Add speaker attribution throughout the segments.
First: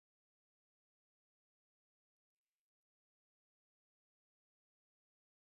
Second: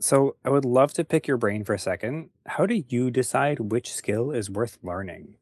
Speaker 1: So, I would love to pick your brain for a second. How do you decide which skill is worth learning?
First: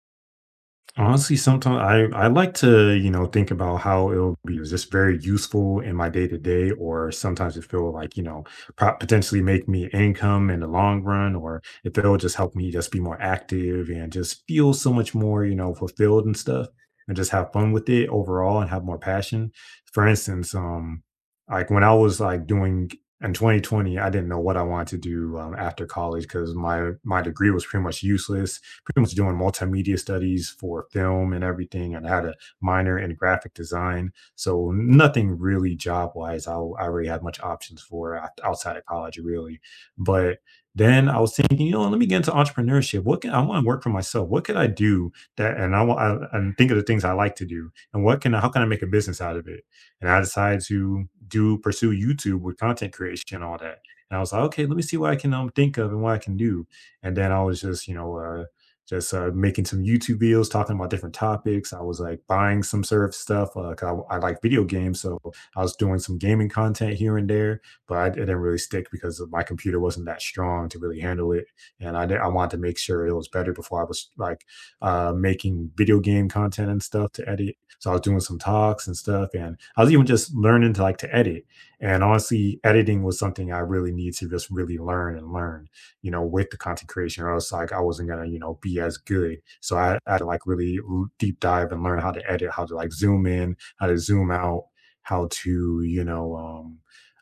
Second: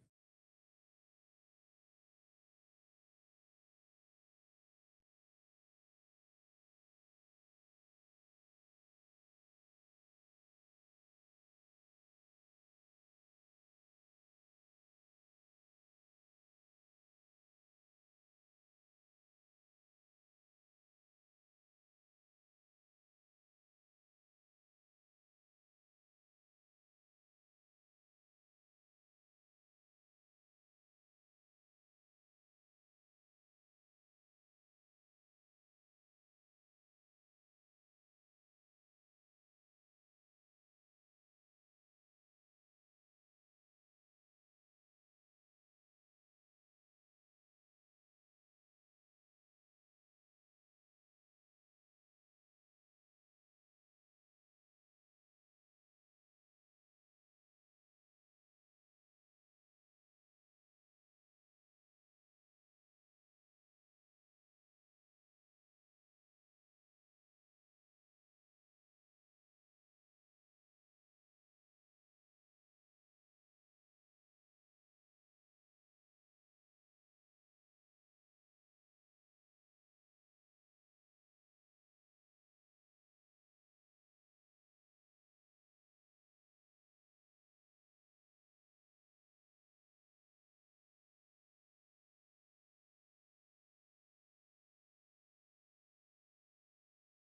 Speaker 2: Honestly, sometimes I like to, think about how it'll be just very useful in my day to day, or sometimes it feel like, potentially make me income in the long run, or if it'll just help me just be more active and just feel so much more, fulfilled and stuff and just have fun with it overall and have more passion. For instance, like when I was like doing in 2020, I didn't know what I wanted to do after college because my degree was pretty much useless pretty much doing multimedia studies for film and everything, and I had a minor in graphic design. So nothing really job wise. I already had much options for outside of college, really. But then I was thinking, you know, let me get into entrepreneurship. What can I want to work for myself? What could I do that? And I and think of the things I like to do, and what can I, how can I make a business out of it? And I decided to do pursue YouTube with content creation and all that. And I was like, okay, let me see what I can think of and what I can do. And then I was just, making some YouTube videos talking about different topics. I was like buying some surf stuff. 'Cause I like video games, so I was doing some gaming content here and there, but it didn't really stick because my computer wasn't that strong to really handle it, and I wanted to make sure it was better before I was like making video game content and stuff to edit. So I was doing some talks and stuff, and I was even just learning to like to edit. And honestly, editing was something I really need to just really learn and learn with the content creation, or else like I wasn't gonna, be as good. So I had to like really deep dive and learn how to edit, how to like zoom in, how to zoom out, how to, you know, um,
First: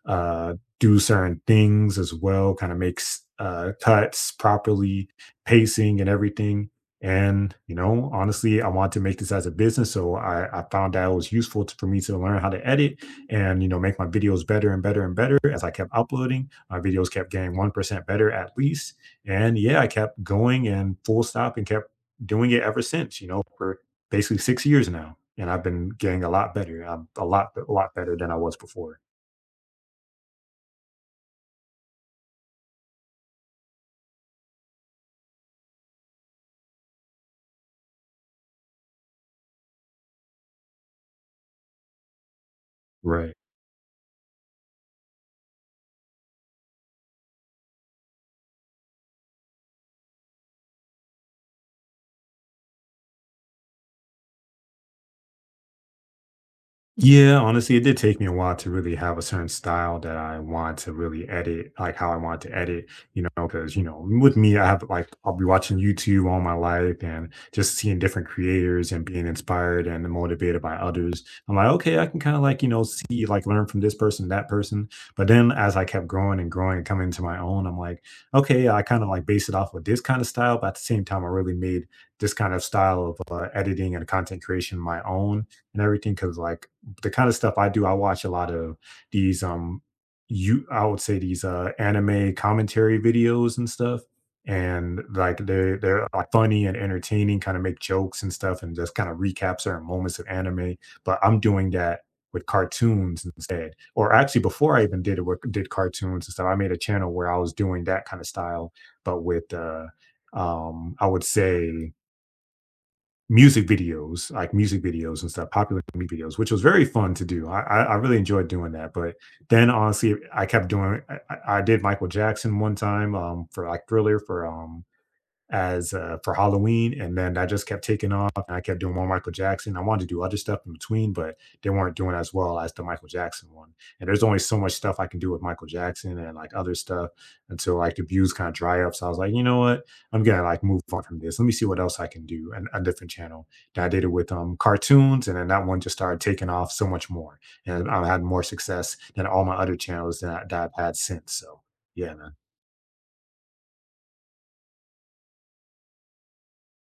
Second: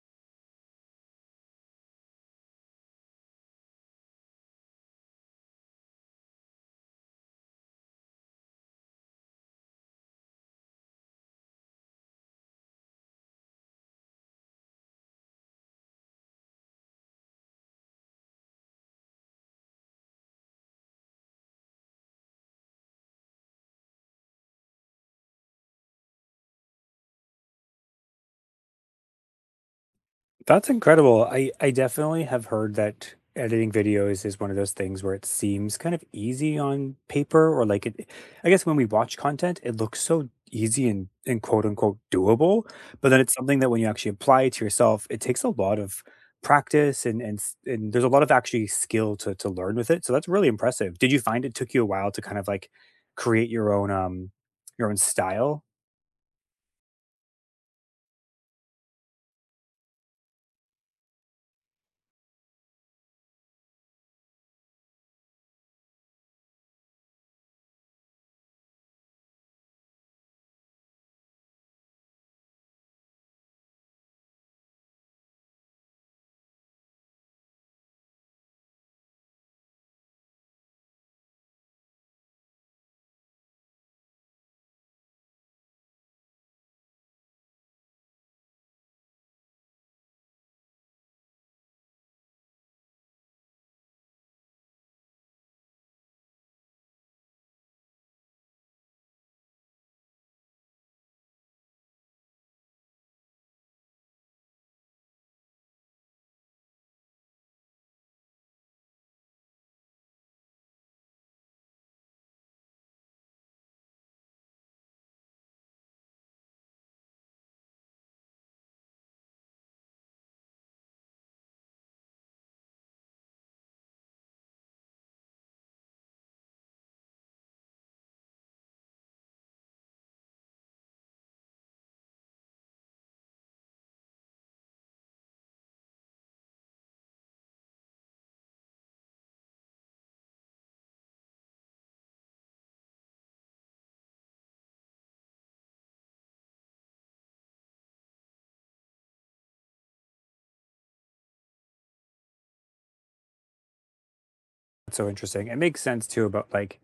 Speaker 2: uh, do certain things as well, kind of makes cuts properly, pacing and everything. And honestly, I want to make this as a business, so I found that it was useful to, for me to learn how to edit and make my videos better and better and better as I kept uploading. My videos kept getting 1% better at least, and yeah, I kept going and full stop and kept doing it ever since, for basically 6 years now, and I've been getting a lot better. I'm a lot better than I was before.
Speaker 1: That's incredible. I definitely have heard that editing videos is one of those things where it seems kind of easy on paper or like it, I guess when we watch content, it looks so easy and quote unquote doable, but then it's
Speaker 2: Right.
Speaker 1: something that when you actually apply it to yourself, it takes a lot of practice and there's a lot of actually skill to learn with it. So that's really impressive. Did you find it took you a while to kind of like create your own style?
Speaker 2: Yeah, honestly, it did take me a while to really have a certain style that I want to really edit, like how I want to edit, you know, because, you know, with me, I'll be watching YouTube all my life and just seeing different creators and being inspired and motivated by others. I'm like, okay, I can kind of like, see, like learn from this person, that person. But then as I kept growing and growing and coming to my own, I'm like, okay, I kind of like base it off of this kind of style. But at the same time, I really made this kind of style of editing and content creation my own and everything because like the kind of stuff I do, I watch a lot of these you I would say these anime commentary videos and stuff. And like they're like funny and entertaining, kind of make jokes and stuff and just kind of recap certain moments of anime. But I'm doing that with cartoons instead. Or actually before I even did it with did cartoons and stuff, I made a channel where I was doing that kind of style, but with I would say music videos, like music videos and stuff, popular music videos, which was very fun to do. I really enjoyed doing that. But then honestly, I kept doing. I did Michael Jackson one time for like Thriller for Halloween, and then that just kept taking off, and I kept doing more Michael Jackson. I wanted to do other stuff in between, but they weren't doing as well as the Michael Jackson one, and there's only so much stuff I can do with Michael Jackson and, like, other stuff until, like, the views kinda dry up, so I was like, "You know what? I'm gonna, like, move on from this. Let me see what else I can do," and a different channel. Then I did it with, cartoons, and then that one just started taking off so much more, and I had more success than all my other channels that I've had since, so, yeah, man.
Speaker 1: That's so interesting. It makes sense too about like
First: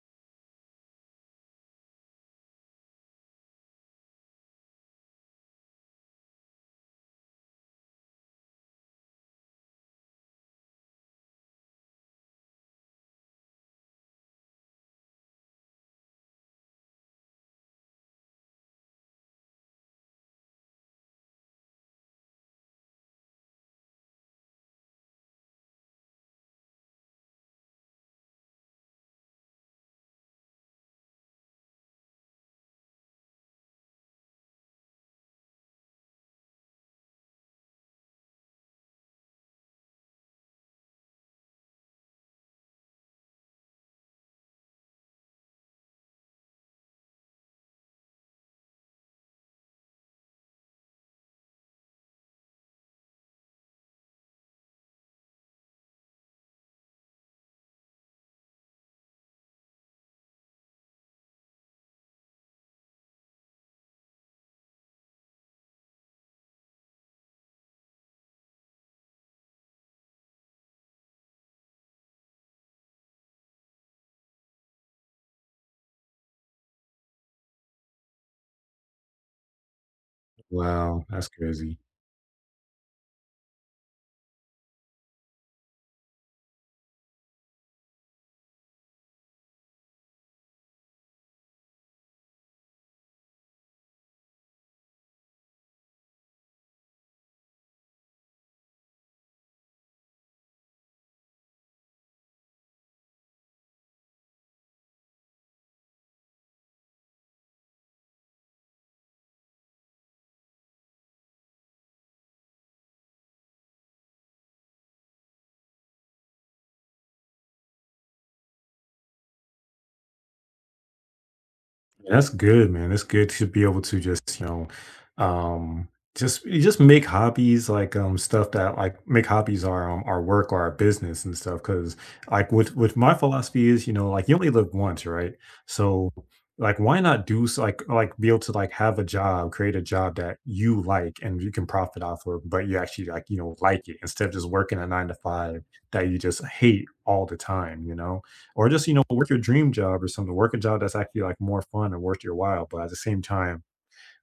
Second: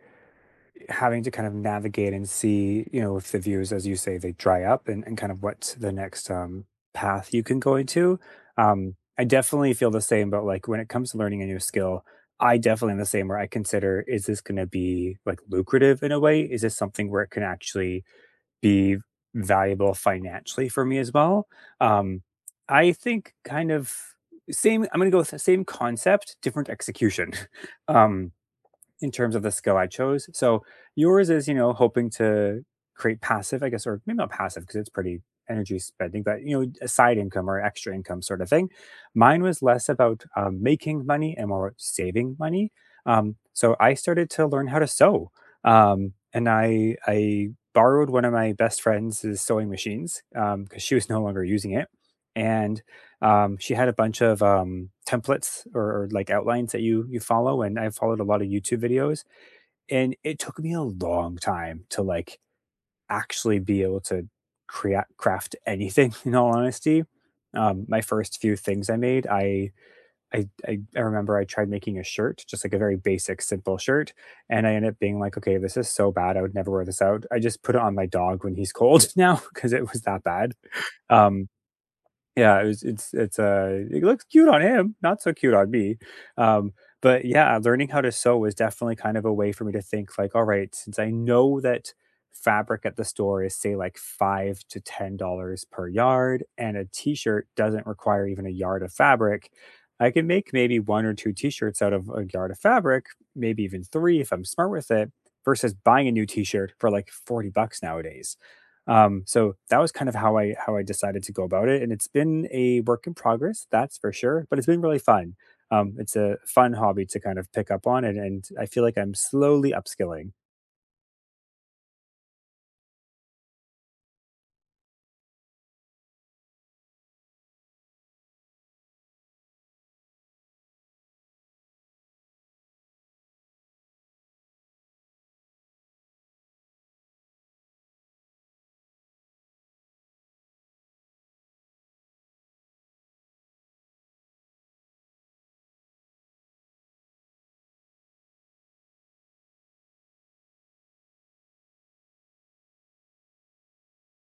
Speaker 1: having to kind of navigate and see, you know, if the views, as you say, they dry up, and kind of what the next path you can go into. I definitely feel the same, but like when it comes to learning a new skill, I definitely am the same where I consider, is this going to be like lucrative in a way? Is this something where it can actually be valuable financially for me as well? Um, I think kind of same, I'm going to go with the same concept, different execution. Um, in terms of the skill I chose. So yours is, you know, hoping to create passive, I guess, or maybe not passive because it's pretty energy spending, but you know, a side income or extra income sort of thing. Mine was less about making money and more saving money. So I started to learn how to sew, and I borrowed one of my best friends' sewing machines because she was no longer using it, and she had a bunch of templates, or like outlines that you follow, and I followed a lot of YouTube videos, and it took me a long time to like actually be able to create craft anything. In all honesty, my first few things I made, I remember I tried making a shirt, just like a very basic, simple shirt, and I ended up being like, okay, this is so bad, I would never wear this out. I just put it on my dog when he's cold now because it was that bad.
Speaker 2: Wow, that's
Speaker 1: um
Speaker 2: crazy.
Speaker 1: yeah, it was it's, it looks cute on him, not so cute on me. um, but yeah, learning how to sew was definitely kind of a way for me to think like, "All right, since I know that fabric at the store is, say, like, 5 to $10 per yard, and a t-shirt doesn't require even a yard of fabric, I can make maybe 1 or 2 t-shirts out of a yard of fabric, maybe even 3 if I'm smart with it, versus buying a new t-shirt for, like, 40 bucks nowadays." So that was kind of how I decided to go about it, and it's been a work in progress, that's for sure, but it's been really fun. It's a fun hobby to kind of pick up on, and I feel like I'm slowly upskilling.
Speaker 2: Yeah, that's good, man. That's good to be able to just, you know, um, just you just make hobbies like stuff that like make hobbies our work or our business and stuff. Because like with my philosophy is, you know, like you only live once, right? So like why not do like be able to like have a job, create a job that you like and you can profit off of, but you actually like it instead of just working a nine to five that you just hate all the time or just, work your dream job or something, work a job that's actually like more fun and worth your while. But at the same time,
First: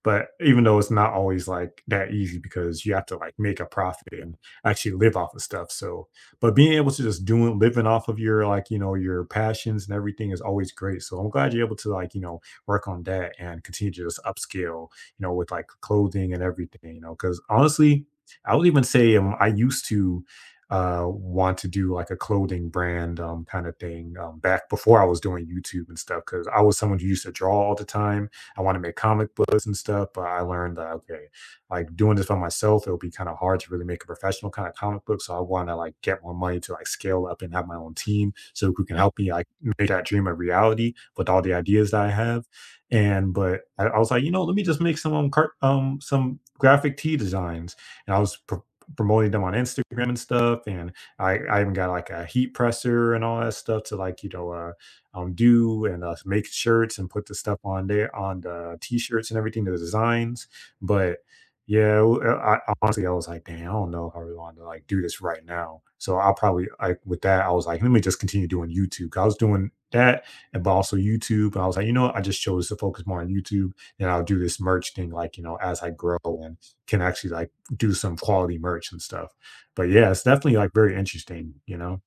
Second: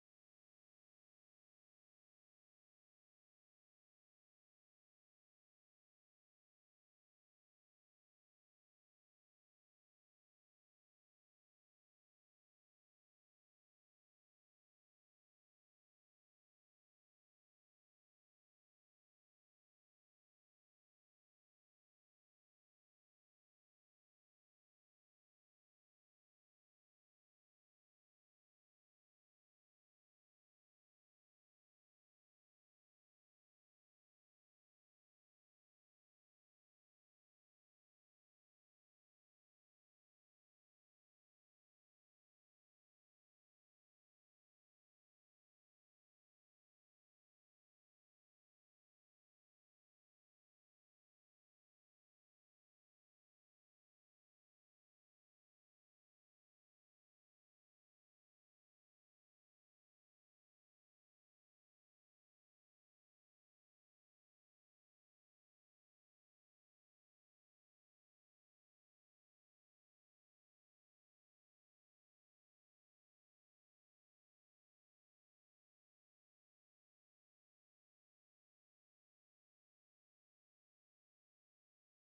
Speaker 2: but even though it's not always like that easy because you have to like make a profit and actually live off of stuff. So, but being able to just doing living off of your like, you know, your passions and everything is always great. So I'm glad you're able to like, work on that and continue to just upscale, you know, with like clothing and everything, you know, because honestly, I would even say I used to want to do like a clothing brand kind of thing back before I was doing YouTube and stuff because I was someone who used to draw all the time. I want to make comic books and stuff. But I learned that okay, like doing this by myself, it'll be kind of hard to really make a professional kind of comic book. So I want to like get more money to like scale up and have my own team so who can help me like make that dream a reality with all the ideas that I have. And but I was like, you know, let me just make some some graphic tee designs, and I was promoting them on Instagram and stuff and I even got like a heat presser and all that stuff to like do and make shirts and put the stuff on there on the t-shirts and everything, the designs. But yeah, honestly, I was like, dang, I don't know if I really want to like do this right now. So I probably like with that, I was like, let me just continue doing YouTube. 'Cause I was doing that, and but also YouTube. And I was like, you know what? I just chose to focus more on YouTube, and I'll do this merch thing, like as I grow and can actually like do some quality merch and stuff. But yeah, it's definitely like very interesting, you know.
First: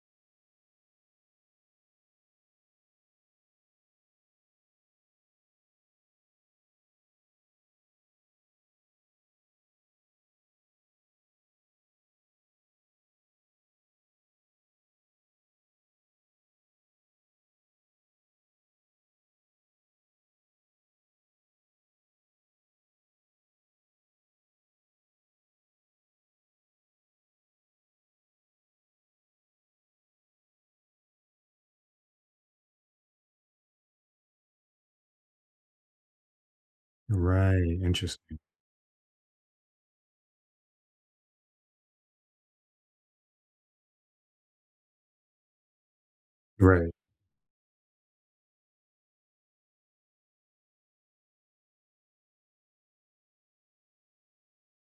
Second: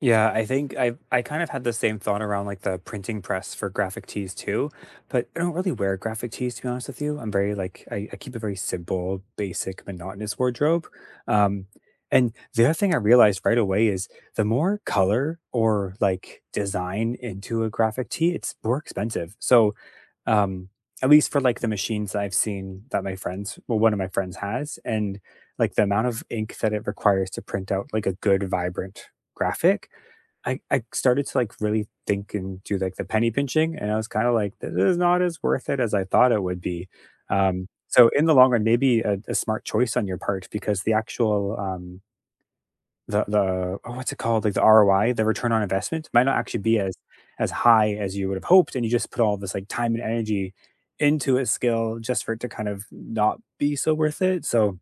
Speaker 1: Yeah, I think I kind of had the same thought around like the printing press for graphic tees too, but I don't really wear graphic tees, to be honest with you. I'm very like, I keep a very simple, basic, monotonous wardrobe. Um, and the other thing I realized right away is the more color or like design into a graphic tee, it's more expensive. So um at least for like the machines that I've seen that my friends, well, one of my friends has, and like the amount of ink that it requires to print out like a good, vibrant graphic, I started to, like, really think and do, like, the penny pinching, and I was kinda like, "This is not as worth it as I thought it would be."
Speaker 2: Right.
Speaker 1: So in the
Speaker 2: Interesting.
Speaker 1: long run, maybe a smart choice on your part because the actual, the oh, what's it called? Like, the ROI, the return on investment might not actually be
Speaker 2: Right.
Speaker 1: as high as you would have hoped, and you just put all this, like, time and energy into a skill just for it to kind of not be so worth it. So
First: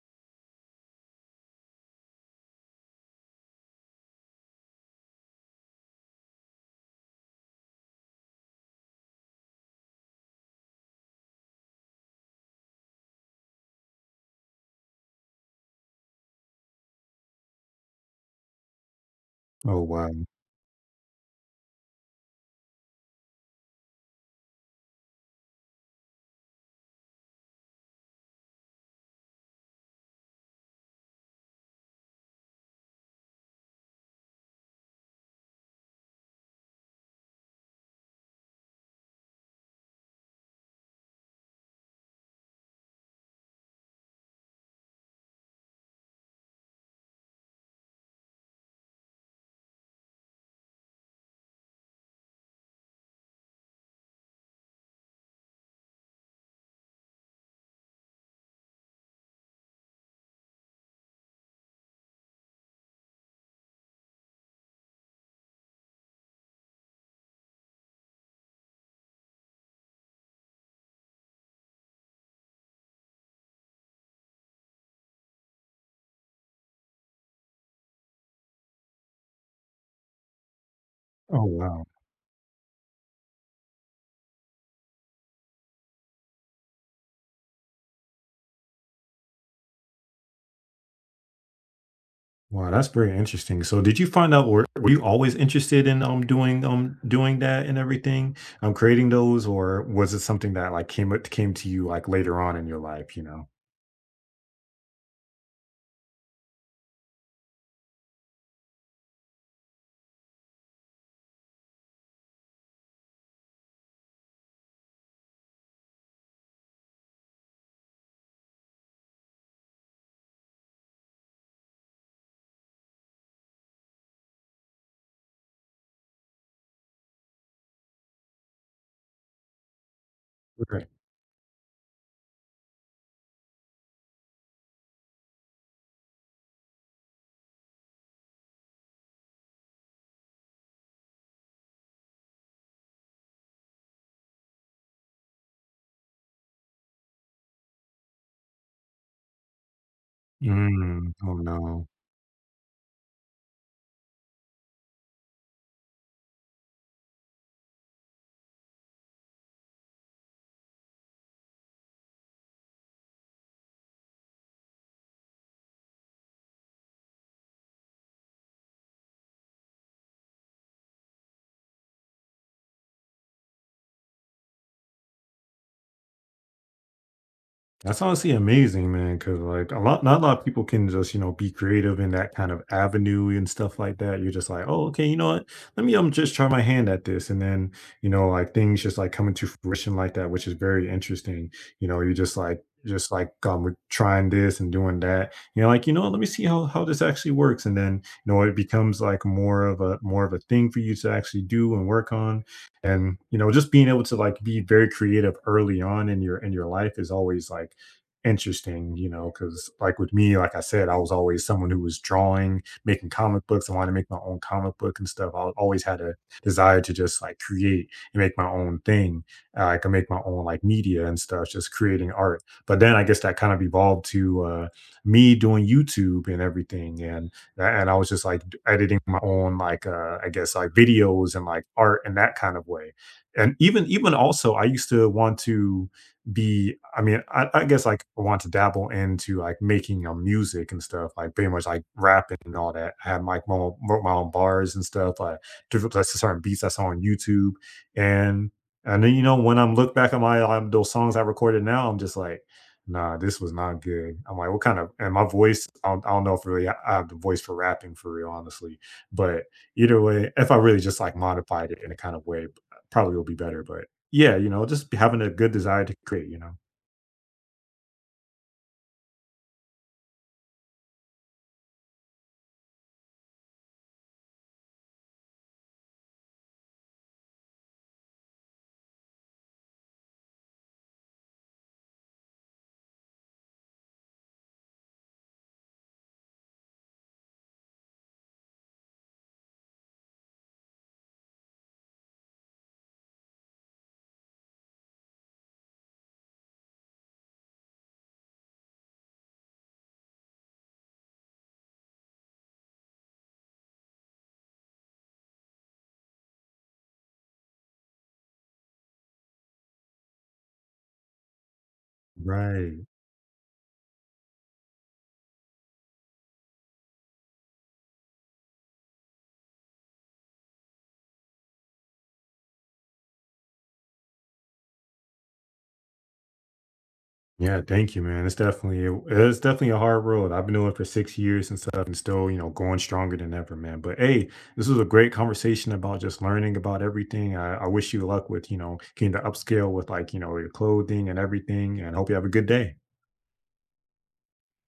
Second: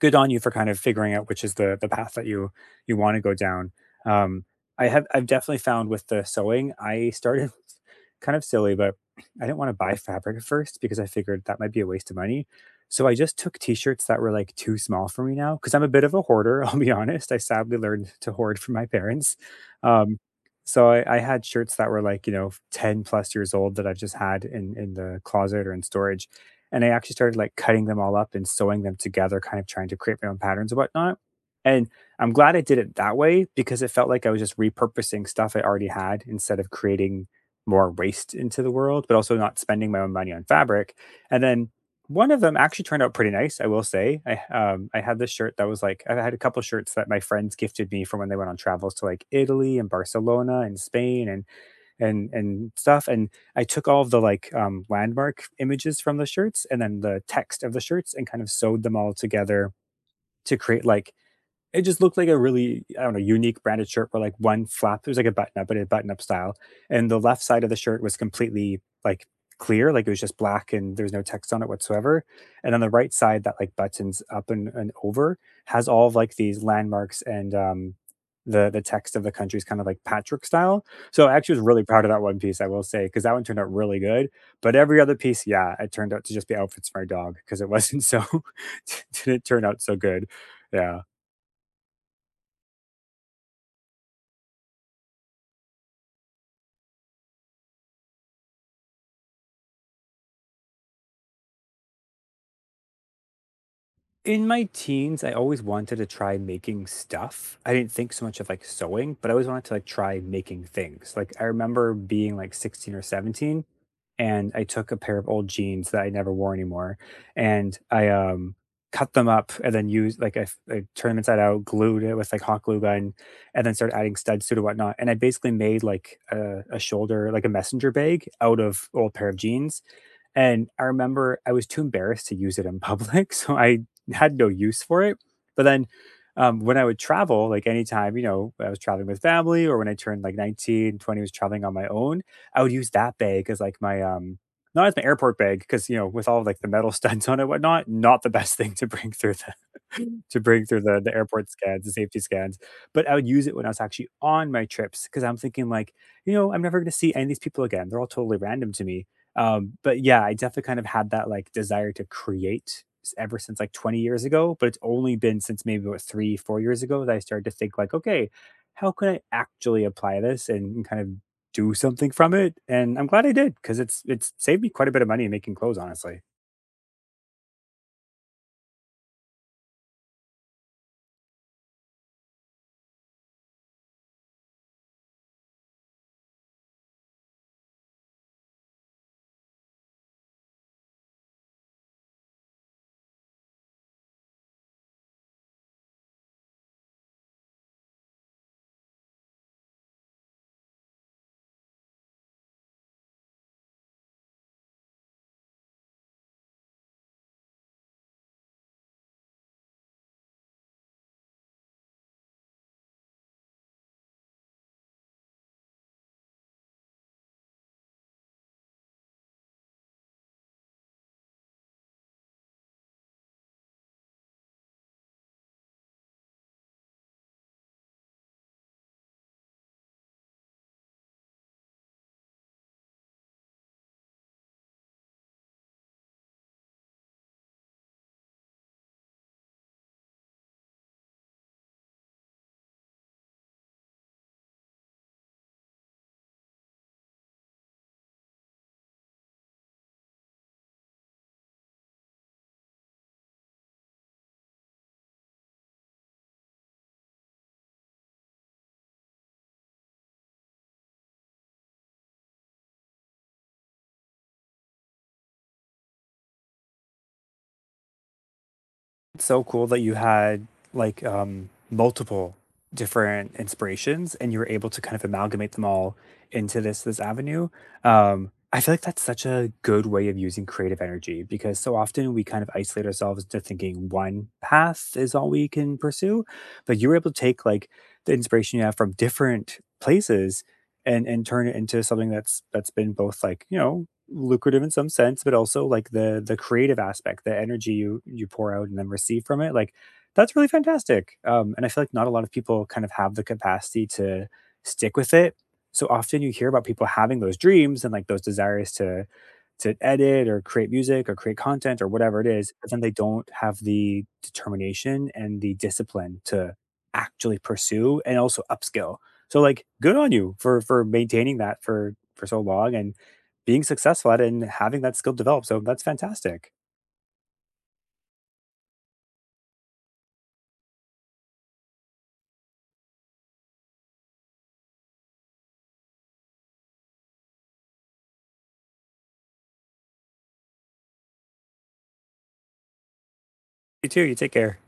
Speaker 1: good on you for kind of figuring out which is the path that you want to go down. Um, I've definitely found with the sewing, I started kind of silly, but I didn't want to buy fabric at first because I figured that might be a waste of money. So I just took t-shirts that were like too small for me now because I'm a bit of a hoarder. I'll be honest. I sadly learned to hoard from my parents.
Speaker 2: Oh,
Speaker 1: Um,
Speaker 2: wow.
Speaker 1: so I had shirts that were like, you know, 10 plus years old that I've just had in the closet or in storage, and I actually started like cutting them all up and sewing them together, kind of trying to create my own patterns and whatnot. And I'm glad I did it that way because it felt like I was just repurposing stuff I already had instead of creating more waste into the world, but also not spending my own money on fabric. And then one of them actually turned out pretty nice, I will say. I had this shirt that was like, I had a couple shirts that my friends gifted me from when they went on travels to like Italy and Barcelona and Spain, and stuff, and I took all of the, like, landmark images from the shirts and then the text of the shirts and kind of sewed them all together to create, like, it just looked like a really, I don't know, unique branded shirt where like one flap, it was like a button up, but a button up style, and the left side of the shirt was completely like clear, like it was just black and there's no text on it whatsoever, and on the right side that like buttons up and over has all of like these landmarks, and the text of the country's kind of like patchwork style. So I
Speaker 2: Oh,
Speaker 1: actually was really
Speaker 2: wow.
Speaker 1: proud of that one piece, I will say, because that one turned out really good, but every other piece, yeah, it turned out to just be outfits for my dog because it wasn't so didn't turn out so good, yeah.
Speaker 2: Wow, that's very interesting. So did you find out or were you always interested in doing that and everything? Creating those or was it something that like came to you like later on in your life, you know?
Speaker 1: In my teens, I always wanted to try making stuff. I didn't think so much of like sewing, but I always wanted to like try making things. Like I remember being like 16 or 17, and I took a pair of old jeans that I never wore anymore, and I cut them up and then used like, I turned them inside out, glued it with like hot glue gun, and then started adding studs to it and whatnot. And I basically made like a shoulder, like a messenger bag out of old pair of jeans, and I
Speaker 2: Okay.
Speaker 1: remember I was too embarrassed to use it in public, so I had no use for it. But then when I would travel, like anytime, you know, I was traveling with family or when I turned like 19, 20, was traveling on my own, I would use that bag as like my, not as my airport bag, because, you know, with all like the metal studs on it, and whatnot, not the best thing to bring through the to bring through
Speaker 2: Mm,
Speaker 1: the
Speaker 2: oh
Speaker 1: airport scans,
Speaker 2: no.
Speaker 1: the safety scans. But I would use it when I was actually on my trips because I'm thinking like, you know, I'm never going to see any of these people again. They're all totally random to me. But yeah, I definitely kind of had that like desire to create ever since like 20 years ago. But it's only been since maybe what, 3, 4 years ago that I started to think like, okay, how can I actually apply this and kind of do something from it? And I'm glad I did because it's saved me quite a bit of money making clothes, honestly.
Speaker 2: That's honestly amazing, man. Cause like, a lot not a lot of people can just, you know, be creative in that kind of avenue and stuff like that. You're just like, "Oh, okay, you know what? Let me, just try my hand at this," and then, you know, like, things just, like, coming to fruition like that, which is very interesting. You know, you're just like, we're trying this and doing that. You're like, "You know, let me see how this actually works," and then, you know, it becomes, like, more of a thing for you to actually do and work on, and, you know, just being able to, like, be very creative early on in your life is always, like, interesting, you know, because like with me, like I said, I was always someone who was drawing, making comic books. I wanted to make my own comic book and stuff. I always had a desire to just like create and make my own thing. I could make my own like media and stuff, just creating art. But then I guess that kind of evolved to me doing YouTube and everything, and and I was just like editing my own I guess like videos and like art in that kind of way. And even also, I used to want to be I mean, I guess like I want to dabble into like making music and stuff, like pretty much like rapping and all that. I have like my own, wrote my own bars and stuff, like different like certain beats I saw on YouTube, and then you know when I'm look back at my those songs I recorded now, I'm just like, nah, this was not good. I'm like, what kind of and my voice? I don't know if really I have the voice for rapping for real, honestly. But either way, if I really just like modified it in a kind of way, probably will be better. But yeah, you know, just having a good desire to create, you know?
Speaker 1: It's so cool that you had like multiple different inspirations and you were able to kind of amalgamate them all into this avenue. I feel like that's such a good way of using creative energy because so often we kind of isolate ourselves to thinking one path is all we can pursue, but you were able to take like the inspiration you have from different places and turn it into something that's been both like, you know, lucrative in some sense, but also like the creative aspect, the energy you pour out and then receive from it, like that's really fantastic. And I feel like not a lot of people kind of have the capacity to stick with it. So often you hear about people having those dreams and like those desires to edit or create music or create content or whatever it is, but then
Speaker 2: Right.
Speaker 1: they don't have the determination and the discipline to actually pursue and also upskill. So like, good on you for maintaining that for so long and being successful at it and having that skill develop. So that's fantastic.
Speaker 2: Yeah, thank you, man. It's definitely a hard road. I've been doing it for 6 years and stuff and still, you know, going stronger than ever, man. But hey, this was a great conversation about just learning about everything. I wish you luck with, you know, getting the upscale with like, you know, your clothing and everything. And hope you have a good day.
Speaker 1: You too, you take care.